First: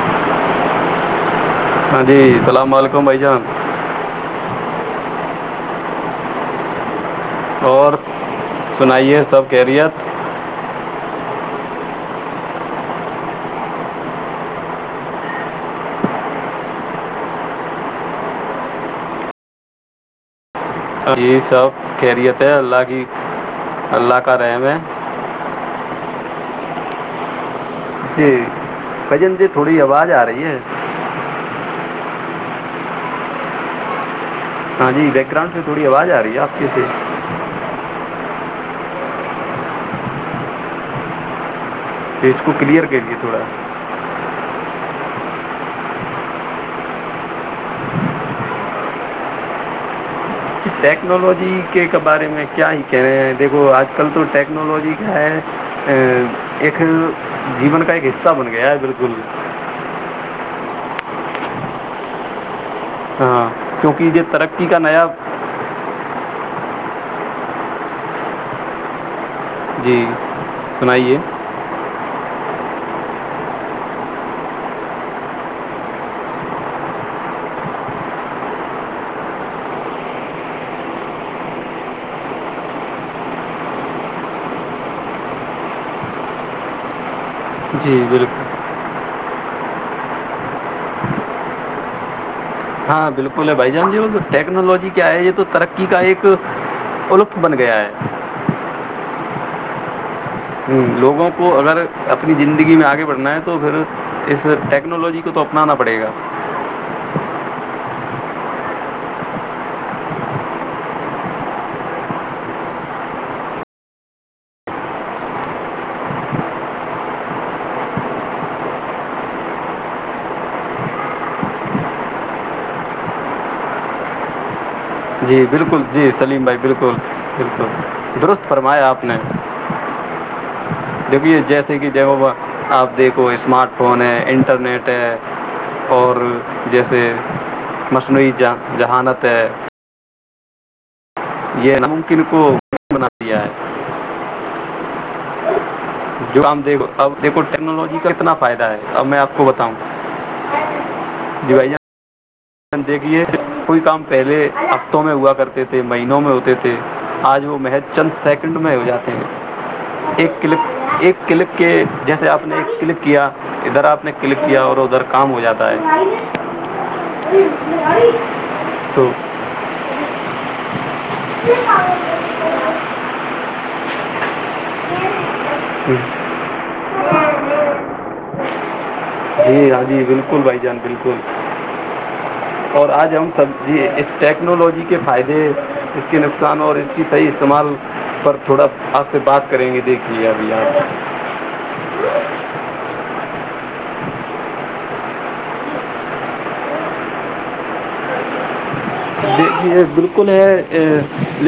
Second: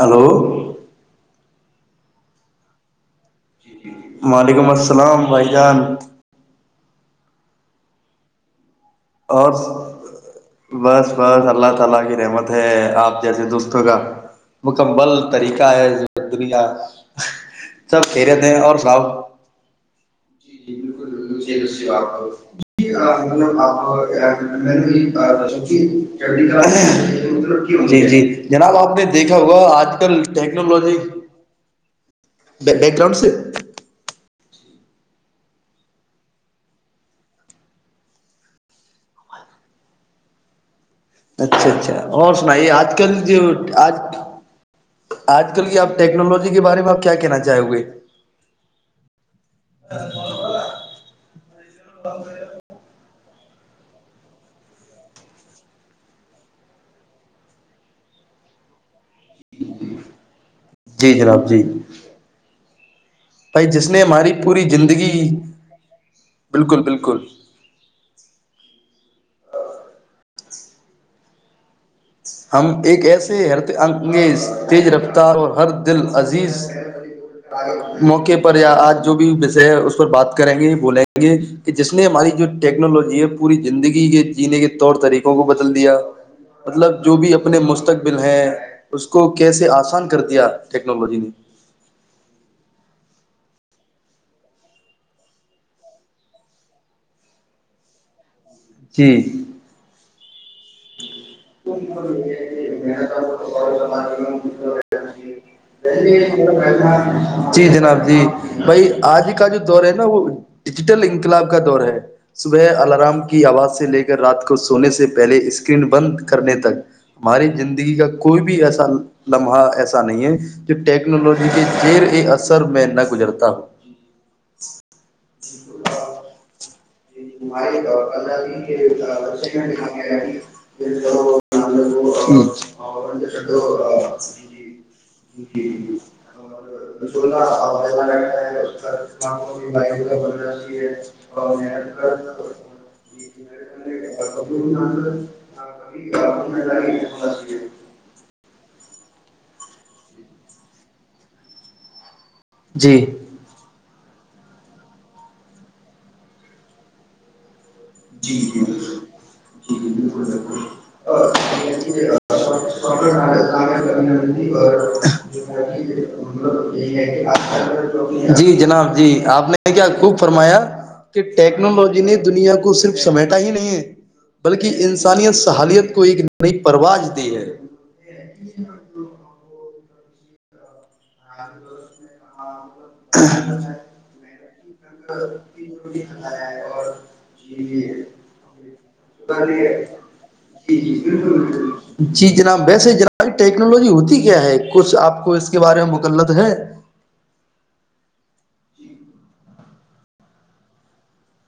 hello ہاں جی اللام و علیکم بھائی جان وعلیکم السلام بائی جان [unintelligible] سنائیے سب اور کیریت [unintelligible] جی سب جی بکلات خیریت ہے اللہ ج کی آپ اللہ کا رحم ہے گی کراؤا ملب جی جی جناب آپ نے بھائی جان دیکھا جی ہوگا تھوڑی آج آواز کل آ رہی ہے ٹیکنالوجی بیک گراؤنڈ سے ہاں جی بیک گراؤنڈ سے تھوڑی آواز آ رہی ہے آپ کےے اچھا اچھا تو اور اس کو سنائیے کلیئر آج کل کریے جو تھوڑا آج آج کل کی آپ ٹیکنالوجی کے بارے میں آپ کیا کہنا چاہو گے ٹیکنالوجی کے بارے میں کیا ہی کہہ رہے ہیں دیکھو آج کل تو ٹیکنالوجی کیا ہے ایک جیون کا ایک حصہ بن گیا ہے بالکل جی جناب جی ہاں بھائی جس نے کیونکہ یہ ہماری ترقی پوری کا نیا زندگی بالکل بالکل جی سنائیے ہم ایک ایسے ہرگ تیز رفتار اور ہر دل عزیز موقع پر یا آج جو بھی وشے ہے اس پر بات کریں گے بولیں گے کہ جس نے ہماری جو ٹیکنالوجی ہے پوری زندگی کے جینے کے طور طریقوں کو بدل دیا مطلب جو بھی اپنے جی مستقبل بالکل ہیں اس کو کیسے آسان کر دیا ٹیکنالوجی نے [unintelligible] جی جی [unintelligible] جناب جی بھائی آج کا جو دور ہے نا وہ ڈیجیٹل انقلاب کا دور ہے صبح الارام کی آواز سے لے کر رات کو سونے سے پہلے اس اسرین بند کرنے تک ہماری زندگی کا کوئی بھی ایسا لمحہ ایسا نہیں ہے جو ٹیکنالوجی کے زیر اثر میں نہ گزرتا ہو جی بالکل جی سلیم بھائی بالکل بالکل ہمارے درست اللہ جی کے فرمایا آپ نے بچے میں دکھا گیا ہے دیکھیے جیسے کہ ج آپ دیکھو اسمارٹ فون ہے انٹرنیٹ ہے جی اور جیسے رسولہ فائدہ مصنوعی اس کا جہانت دماغ ہے کو بھی بائک بننای ہے [unintelligible] اور یہ ج [unintelligible] ناممکن کو بنا دیا ہے قبول [unintelligible] کبھی جو ہونا ہم دیکھ چاہیے اب دیکھو ٹیکنالوجی کا اتنا فائدہ ہے اب میں آپ کو بتاؤں جی بھائی جان جی دندے کی یہ کوئی کام پہلے ہفتوں میں ہوا کرتے تھے مہینوں میں ہوتے تھے آج وہ محت چند جی جی سیکنڈ جی میں ہو جاتے ہیں ایک کلک ایک کلک کے جیسے آپ نے ایک کلک کیا ادھر آپ نے کلک کیا اور ادھر کام ہو جاتا ہے جی جناب جی تو آپ نے کیا خب فرمایا کہ ٹیکنالوجی نے دنیا کو سمیٹا ہی نہیں ہے بلکہ انسانیت سے حالیت کو ایک نئی پرواز دی ہے [unintelligible] جی ہاں جی بالکل بھائی جان بالکل اور آج ہم سب جی اس ٹیکنالوجی کے فائدے اس کے نقصان اور اس کی صحیح استعمال پر تھوڑا آپ سے بات کریں گے دیکھیے ابھی یہاں جی جناب ویسے جناب یہ ٹیکنالوجی ہوتی کیا ہے کچھ آپ کو اس کے بارے میں مک کلت ہے [unintelligible] دیک بالکل ہے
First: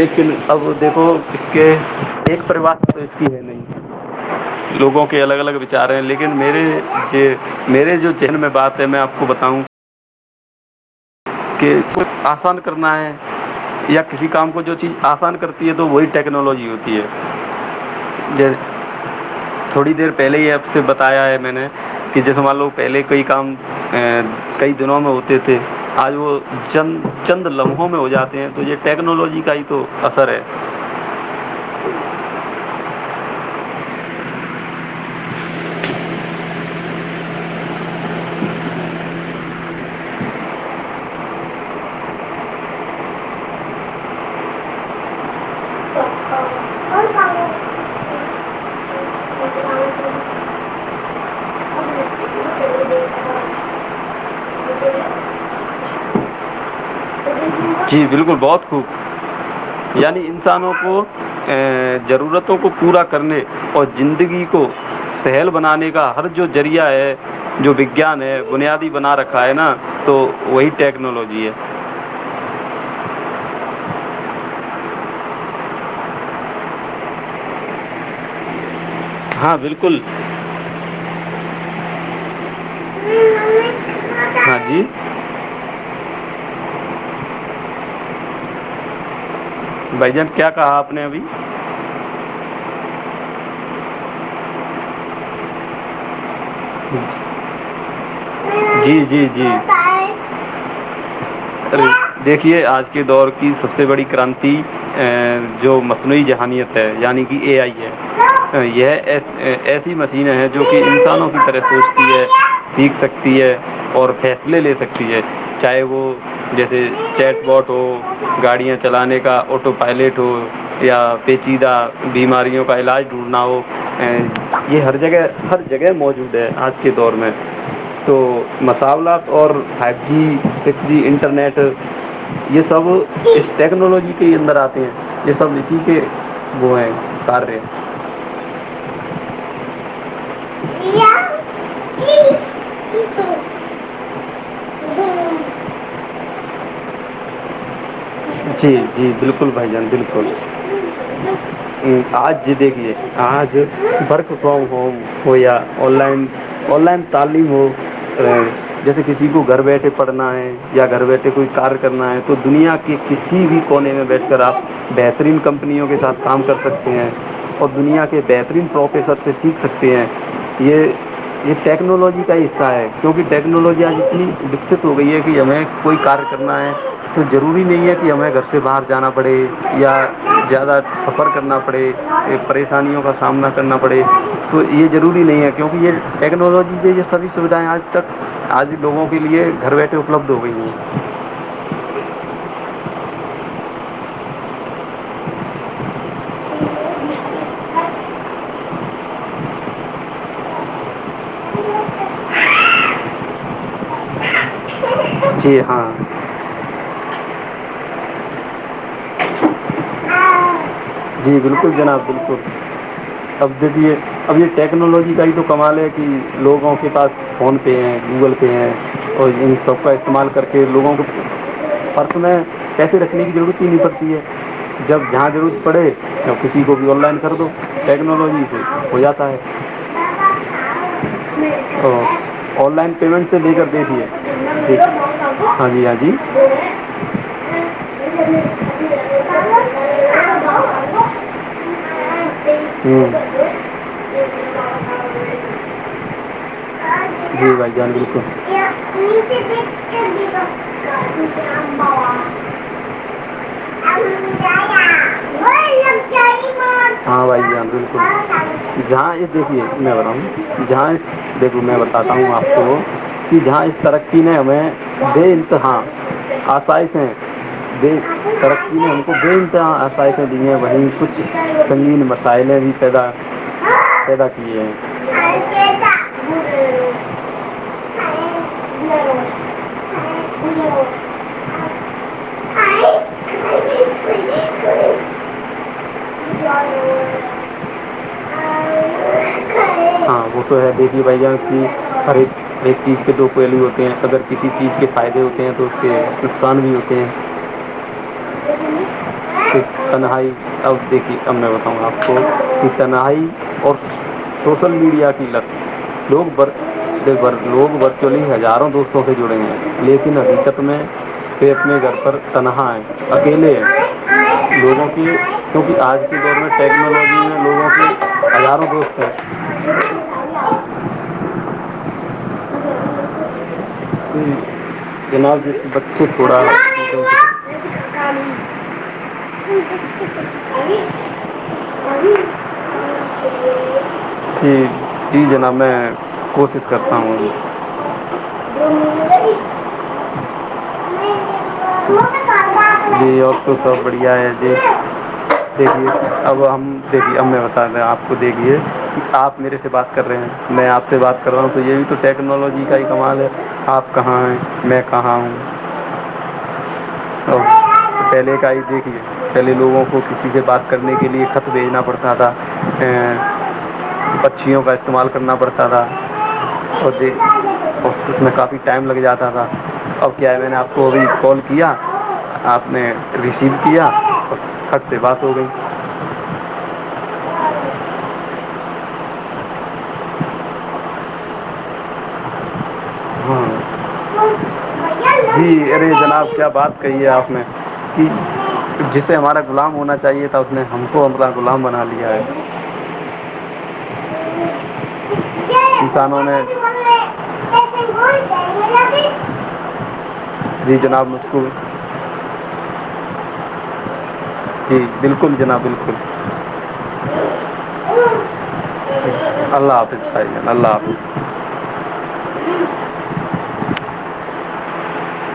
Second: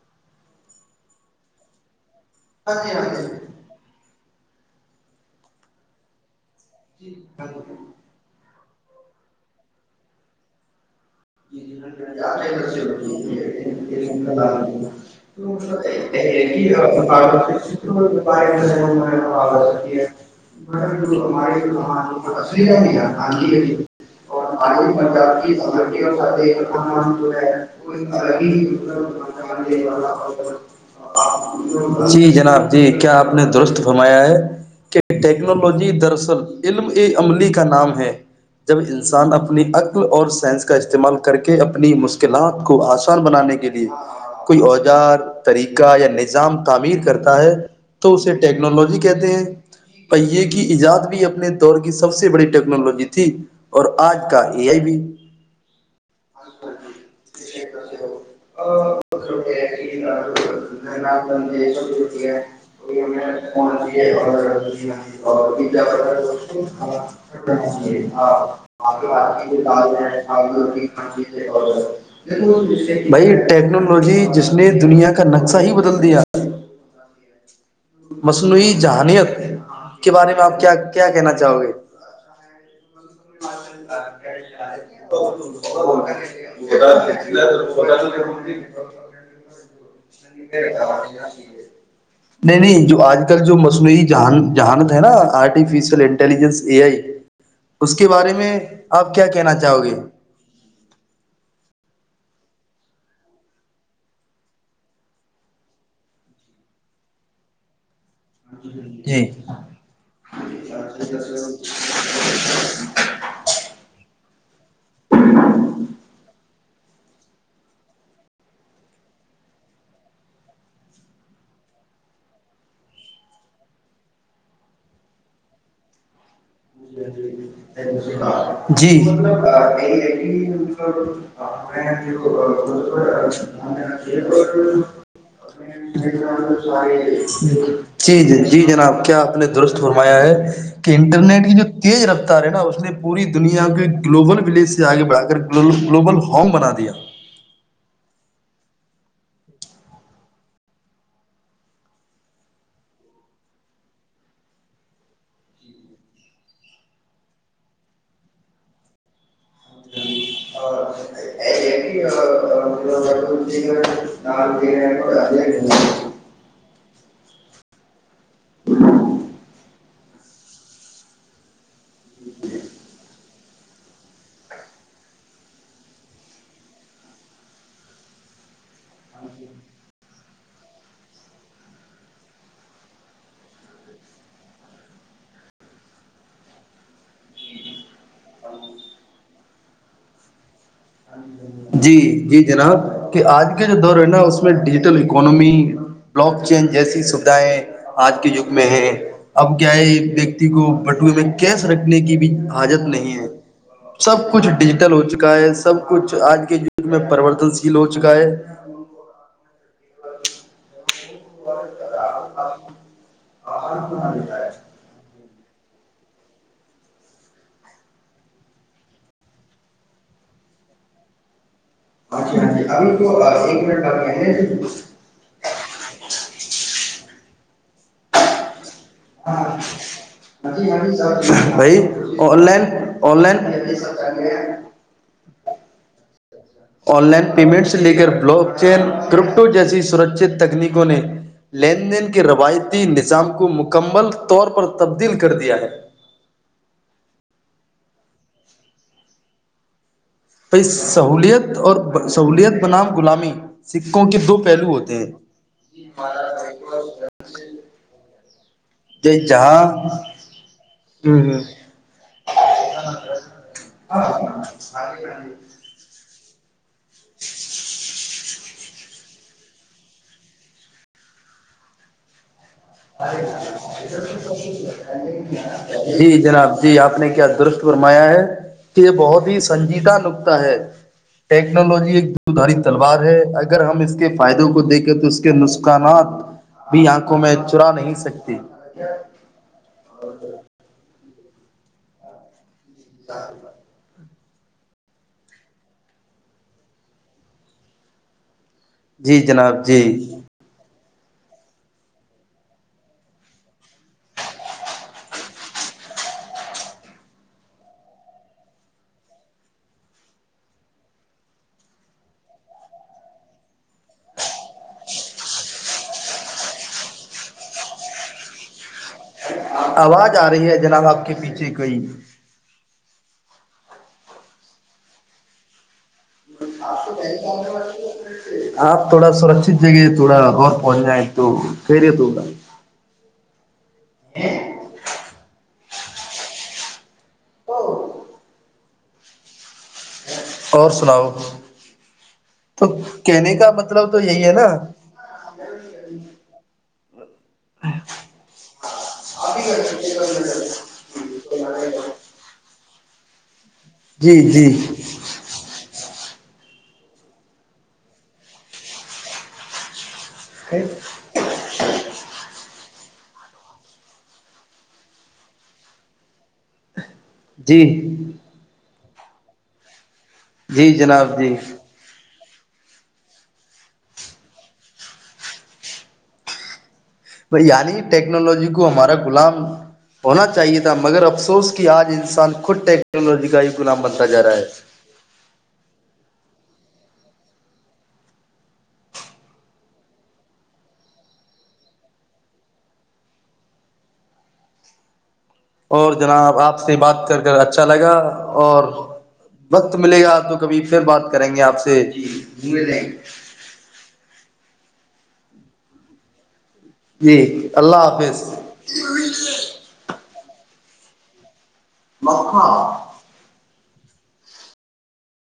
لیکن اب دیکھو کے ایک پرریوا ہاں جی ہاں توچتی ہے نہیں [unintelligible] لوگوں کے الگ الگ وچار ہیں لیکن میرے جی میرے جو چن میں بات میں آپ کو بتاؤں کہ کچھ آسان کرنا ہے یا کسی کام کو جو چیز آسان کرتی ہے تو وہی ٹیکنالوجی ہوتی ہے جیسے تھوڑی دیر پہلے ہی آپ سے بتایا ہے میں نے کہ جیسے مان لو پہلے کئی کام کئی دنوں میں ہوتے تھے [inaudible] آج وہ چند چند لمحوں میں ہو جاتے ہیں تو یہ ٹیکنالوجی کا ہی تو اثر ہے جی جناب [unintelligible] جی کیا آپ نے درست فرمایا ہے کہ ٹیکنالوجی دراصل علم ا عملی کا نام ہے جب انسان اپنی عقل اور سائنس استعمال کر کے اپنی مشکلات کو آسان بنانے کے لیے کوئی اوزار طریقہ یا نظام تعمیر کرتا ہے تو اسے ٹیکنالوجی کہتے ہیں پہیے کی ایجاد بھی اپنے دور کی سب سے بڑی ٹیکنالوجی تھی اور آج کا اے آئی بھی [unintelligible] جی بالکل بہت خوب یعنی انسانوں کو ضرورتوں کو پورا کرنے اور زندگی کو سہل بنانے کا ہر جو ذریعہ ہے جو وگیان ہے بنیادی بنا رکھا ہے نا تو [inaudible] وہی ٹیکنالوجی ہے بھائی ٹیکنالوجی جس نے دنیا کا نقشہ ہی بدل دیا مسلوی [unintelligible] جہانیت ہاں بالکل کے بارے میں آپ کیا کیا کہنا چاہتے جاؤ گے ہاں جی [unintelligible] [unintelligible] بھائی جان کیا کہا آپ نے ابھی نہیں نہیں جو آج کل جو مصنوعی جہانت ہے نا آرٹیفیشل انٹلیجنس ا آئی اس کے بارے میں میں جی آپ کیا جی جی کہنا چاہو گے بتائیں دیکھیے آج کے دور کی سب سے بڑی کرانتی جو مصنوعی جہانیت ہے یعنی کہ اے آئی ہے یہ جی ایسی مشینیں ہیں جو کہ انسانوں کی طرح سوچتی ہے سیکھ سکتی ہے اور لے لے سکتی ہے چاہے وہ جیسے چیٹ باٹ ہو گاڑیاں چلانے کا آٹو پائلٹ ہو یا پیچیدہ بیماریوں کا علاج ڈھونڈنا ہو یہ ہر جگہ ہر جگہ موجود آج کے دور میں جی تو جی مساولات اور فائیو جی جی سکس یہ سب اس ٹیکنالوجی کے اندر آتے ہیں یہ سب اسی کے وہ ہیں کاریہ ہیں جی جی جناب کیا اپنے درست فرمایا ہے کہ انٹرنیٹ کی جو تیز رفتار ہے نا اس نے پوری دنیا کے گلوبل ولیج سے آگے بڑھا کر گلوبل ہوم بنا دیا جی جی بالکل بھائی جان بالکل آج جی دیکھیے آج ورک فرام ہوم ہو یا آن لائن آن لائن تعلیم ہو جیسے کسی کو گھر بیٹھے پڑھنا ہے یا گھر بیٹھے کوئی کار کرنا ہے تو دنیا کی کسی بھی کونے میں بیٹھ کر آپ دیا بہترین کمپنیوں کے ساتھ کام کر سکتے ہیں اور دنیا بہترین پروفیسر سے سیکھ سکتے ہیں یہ یہ ٹیکس یکنالوج کا حصہ ہے کیک ٹیک ٹیکنالوجی آج اتنی وکست ہو گئی ہے کہ ہمیں کوئی کار کرنا ہے تو ضروری نہیں ہے کہ ہمیں گھر سے باہر جانا پڑے یا زیادہ سفر کرنا پڑے پریشانیوں کا سامنا کرنا پڑے تو یہ ضروری نہیں ہے کیونکہ یہ ٹیکنالوجی سے یہ سبھی سویدھائیں آج تک آج لوگوں کے لیے گھر بیٹھے اپلبدھ ہو گئی ہیں جی جی جناب کہ آج کا جو دور ہے نا اس میں digital economy blockchain جیسی سویدھائیں آج کے یگ میں ہے اب کیا ہے ویکتی کو بٹوے میں کیش رکھنے کی بھی حجت نہیں ہے سب کچھ ڈیجٹ ل ہو چکا ہے جی ہاں سب کچھ آج کل پرریورتن شیل ہو چکا ہے جی بالکل جناب بالکل اب دیکھیے اب یہ ٹیکنالوجی کا ہی تو کمال ہے کہ لوگوں کے پاس فون پے ہیں گوگل پے ہیں اور ان سب کا استعمال کر کے لوگوں کو اور اس میں پیسے رکھنے کی ضرورت ہی نہیں پڑتی ہے جب جہاں ضرور پڑھے تو کسی بھی آن لائن کر دو ٹیکنالوجی سے ہو جاتا ہے بھائی آن لائن اور آن پیمنٹ لائن سے لے کر دیکھیے دیکھ- ہاں جی ہاں جی آن لائن پیمنٹ سے لے کر بلک چین کرپٹو جیسی سرچت تھا تکنیکوں نے لین دین کے روایتی نظام کو مکمل طور پر تبدیل کر دیا جی ہے ج بالکل سہولیت اور سہوولت بنام غلامی سکوں کے دو پہلو ہوتے ہیں ہاں بھائی جان بالکل جہاں اس دیکھیے میںا ہوں جہاں اس ہوں ہوں دیکھوں میں بتاتا ہوں آپ کو کہ جہاں اس ترقی نے میں بے انتہا اپ ائس ہیں د ترقی میں ان کو کئی امتحان یں دیے وہیں کچھ سنگین مسائل بھی پیدا پیدا کیے ہیں جی جناب جی آپ نے کیا درست فرمایا ہے کہ یہ بہت ہی سنجیدہ نکطہ ہے ٹیکنالوجی ایک د دھاری تلوار ہے اگر ہم اس کے فائدوں کو دیکھیں تو اس کے نقصانات بھی آنکھوں میں چرا نہیں سکتے جی بھائی جان کے ایک تیر سے دو پہلو ہوتے ہیں اگر کسی چیز کے فائدے ہوتے ہیں تو اس کے نقصان بھی ہوتے ہیں جی جناب جی تنہائی اب د اب میں بتاؤں آپ کو کہ تنہائی اور سوشل میڈیا کی لک لوگ لوگورگ ایکچولی ہزاروں دوستوں سے جڑے ہیں لیکن حقیقت میں پ اپنے گھر پر تنہا ہے اکیلے لوگوں کی کیونکہ آج کی دور میں ٹیکنالوجی میں لوگوں کے ہزاروں دوست ہیں آواز آ رہی ہے جناب آپ کے پیچھے کوئی جناب [inaudible] بچے تھوڑا آپ تھوڑا سرکشت جگہ تھوڑا اور پہنچ جائیں تو خیریت ہوگا جی جی جناب میں ہے کوشش کرتا ہوں [inaudible] [inaudible] اور سناؤ تو یہ اور کہنے کا تو سب مطلب بڑھیا یہی ہے نا د دیکھیے اب ہم دیکھیے اب میں بتا رہا آپ کو دیکھیے آپ میرے سے بات کر رہے ہیں میں آپ سے بات کر رہا ہوں تو یہ بھی تو ٹیکنالوجی کا ہی کمال ہیں آپ جی کہاں ہیں جی میں کہاں ہوں ا پہلے کا آئی دیکھیے پہلے لوگوں کو کسی سے بات کرنے کے لے خط بھیجنا پڑتا تھا پچیوں کا استعمال کرنا پڑتا تھا اور دیکھ جی اس میں کافی ٹائم لگ جاتا تھا اب کیا ہے میں نے جی آپ کو ابھی جناب جی کال کیا آپ نے ریسیو کیا اور کب سے بات ہو گئی یعنی ٹیکنالوجی کو ہمارا غلام ہونا چاہیے تھا مگر افسوس کہ آج انسان خود ٹیکن ہاں جی ارے جناب کیا بات کہی ہے آپ نے کہ جسے ہمارا غلام ہونا چاہیے تھا اس نے ہم کو اپنا غلام بنا لیا ہے اور انسانوں نے جناب آپ سے بات کر کر اچھا ل گا اور وقت ملے گا تو کبھی جی پھر جناب بات کریں گے مسکول آپ سے جے رہیں گے [unintelligible] ج بالکل جناب بالکل جی اللہ حافظ اللہ حافظ تاری اللہ حافظ [inaudible]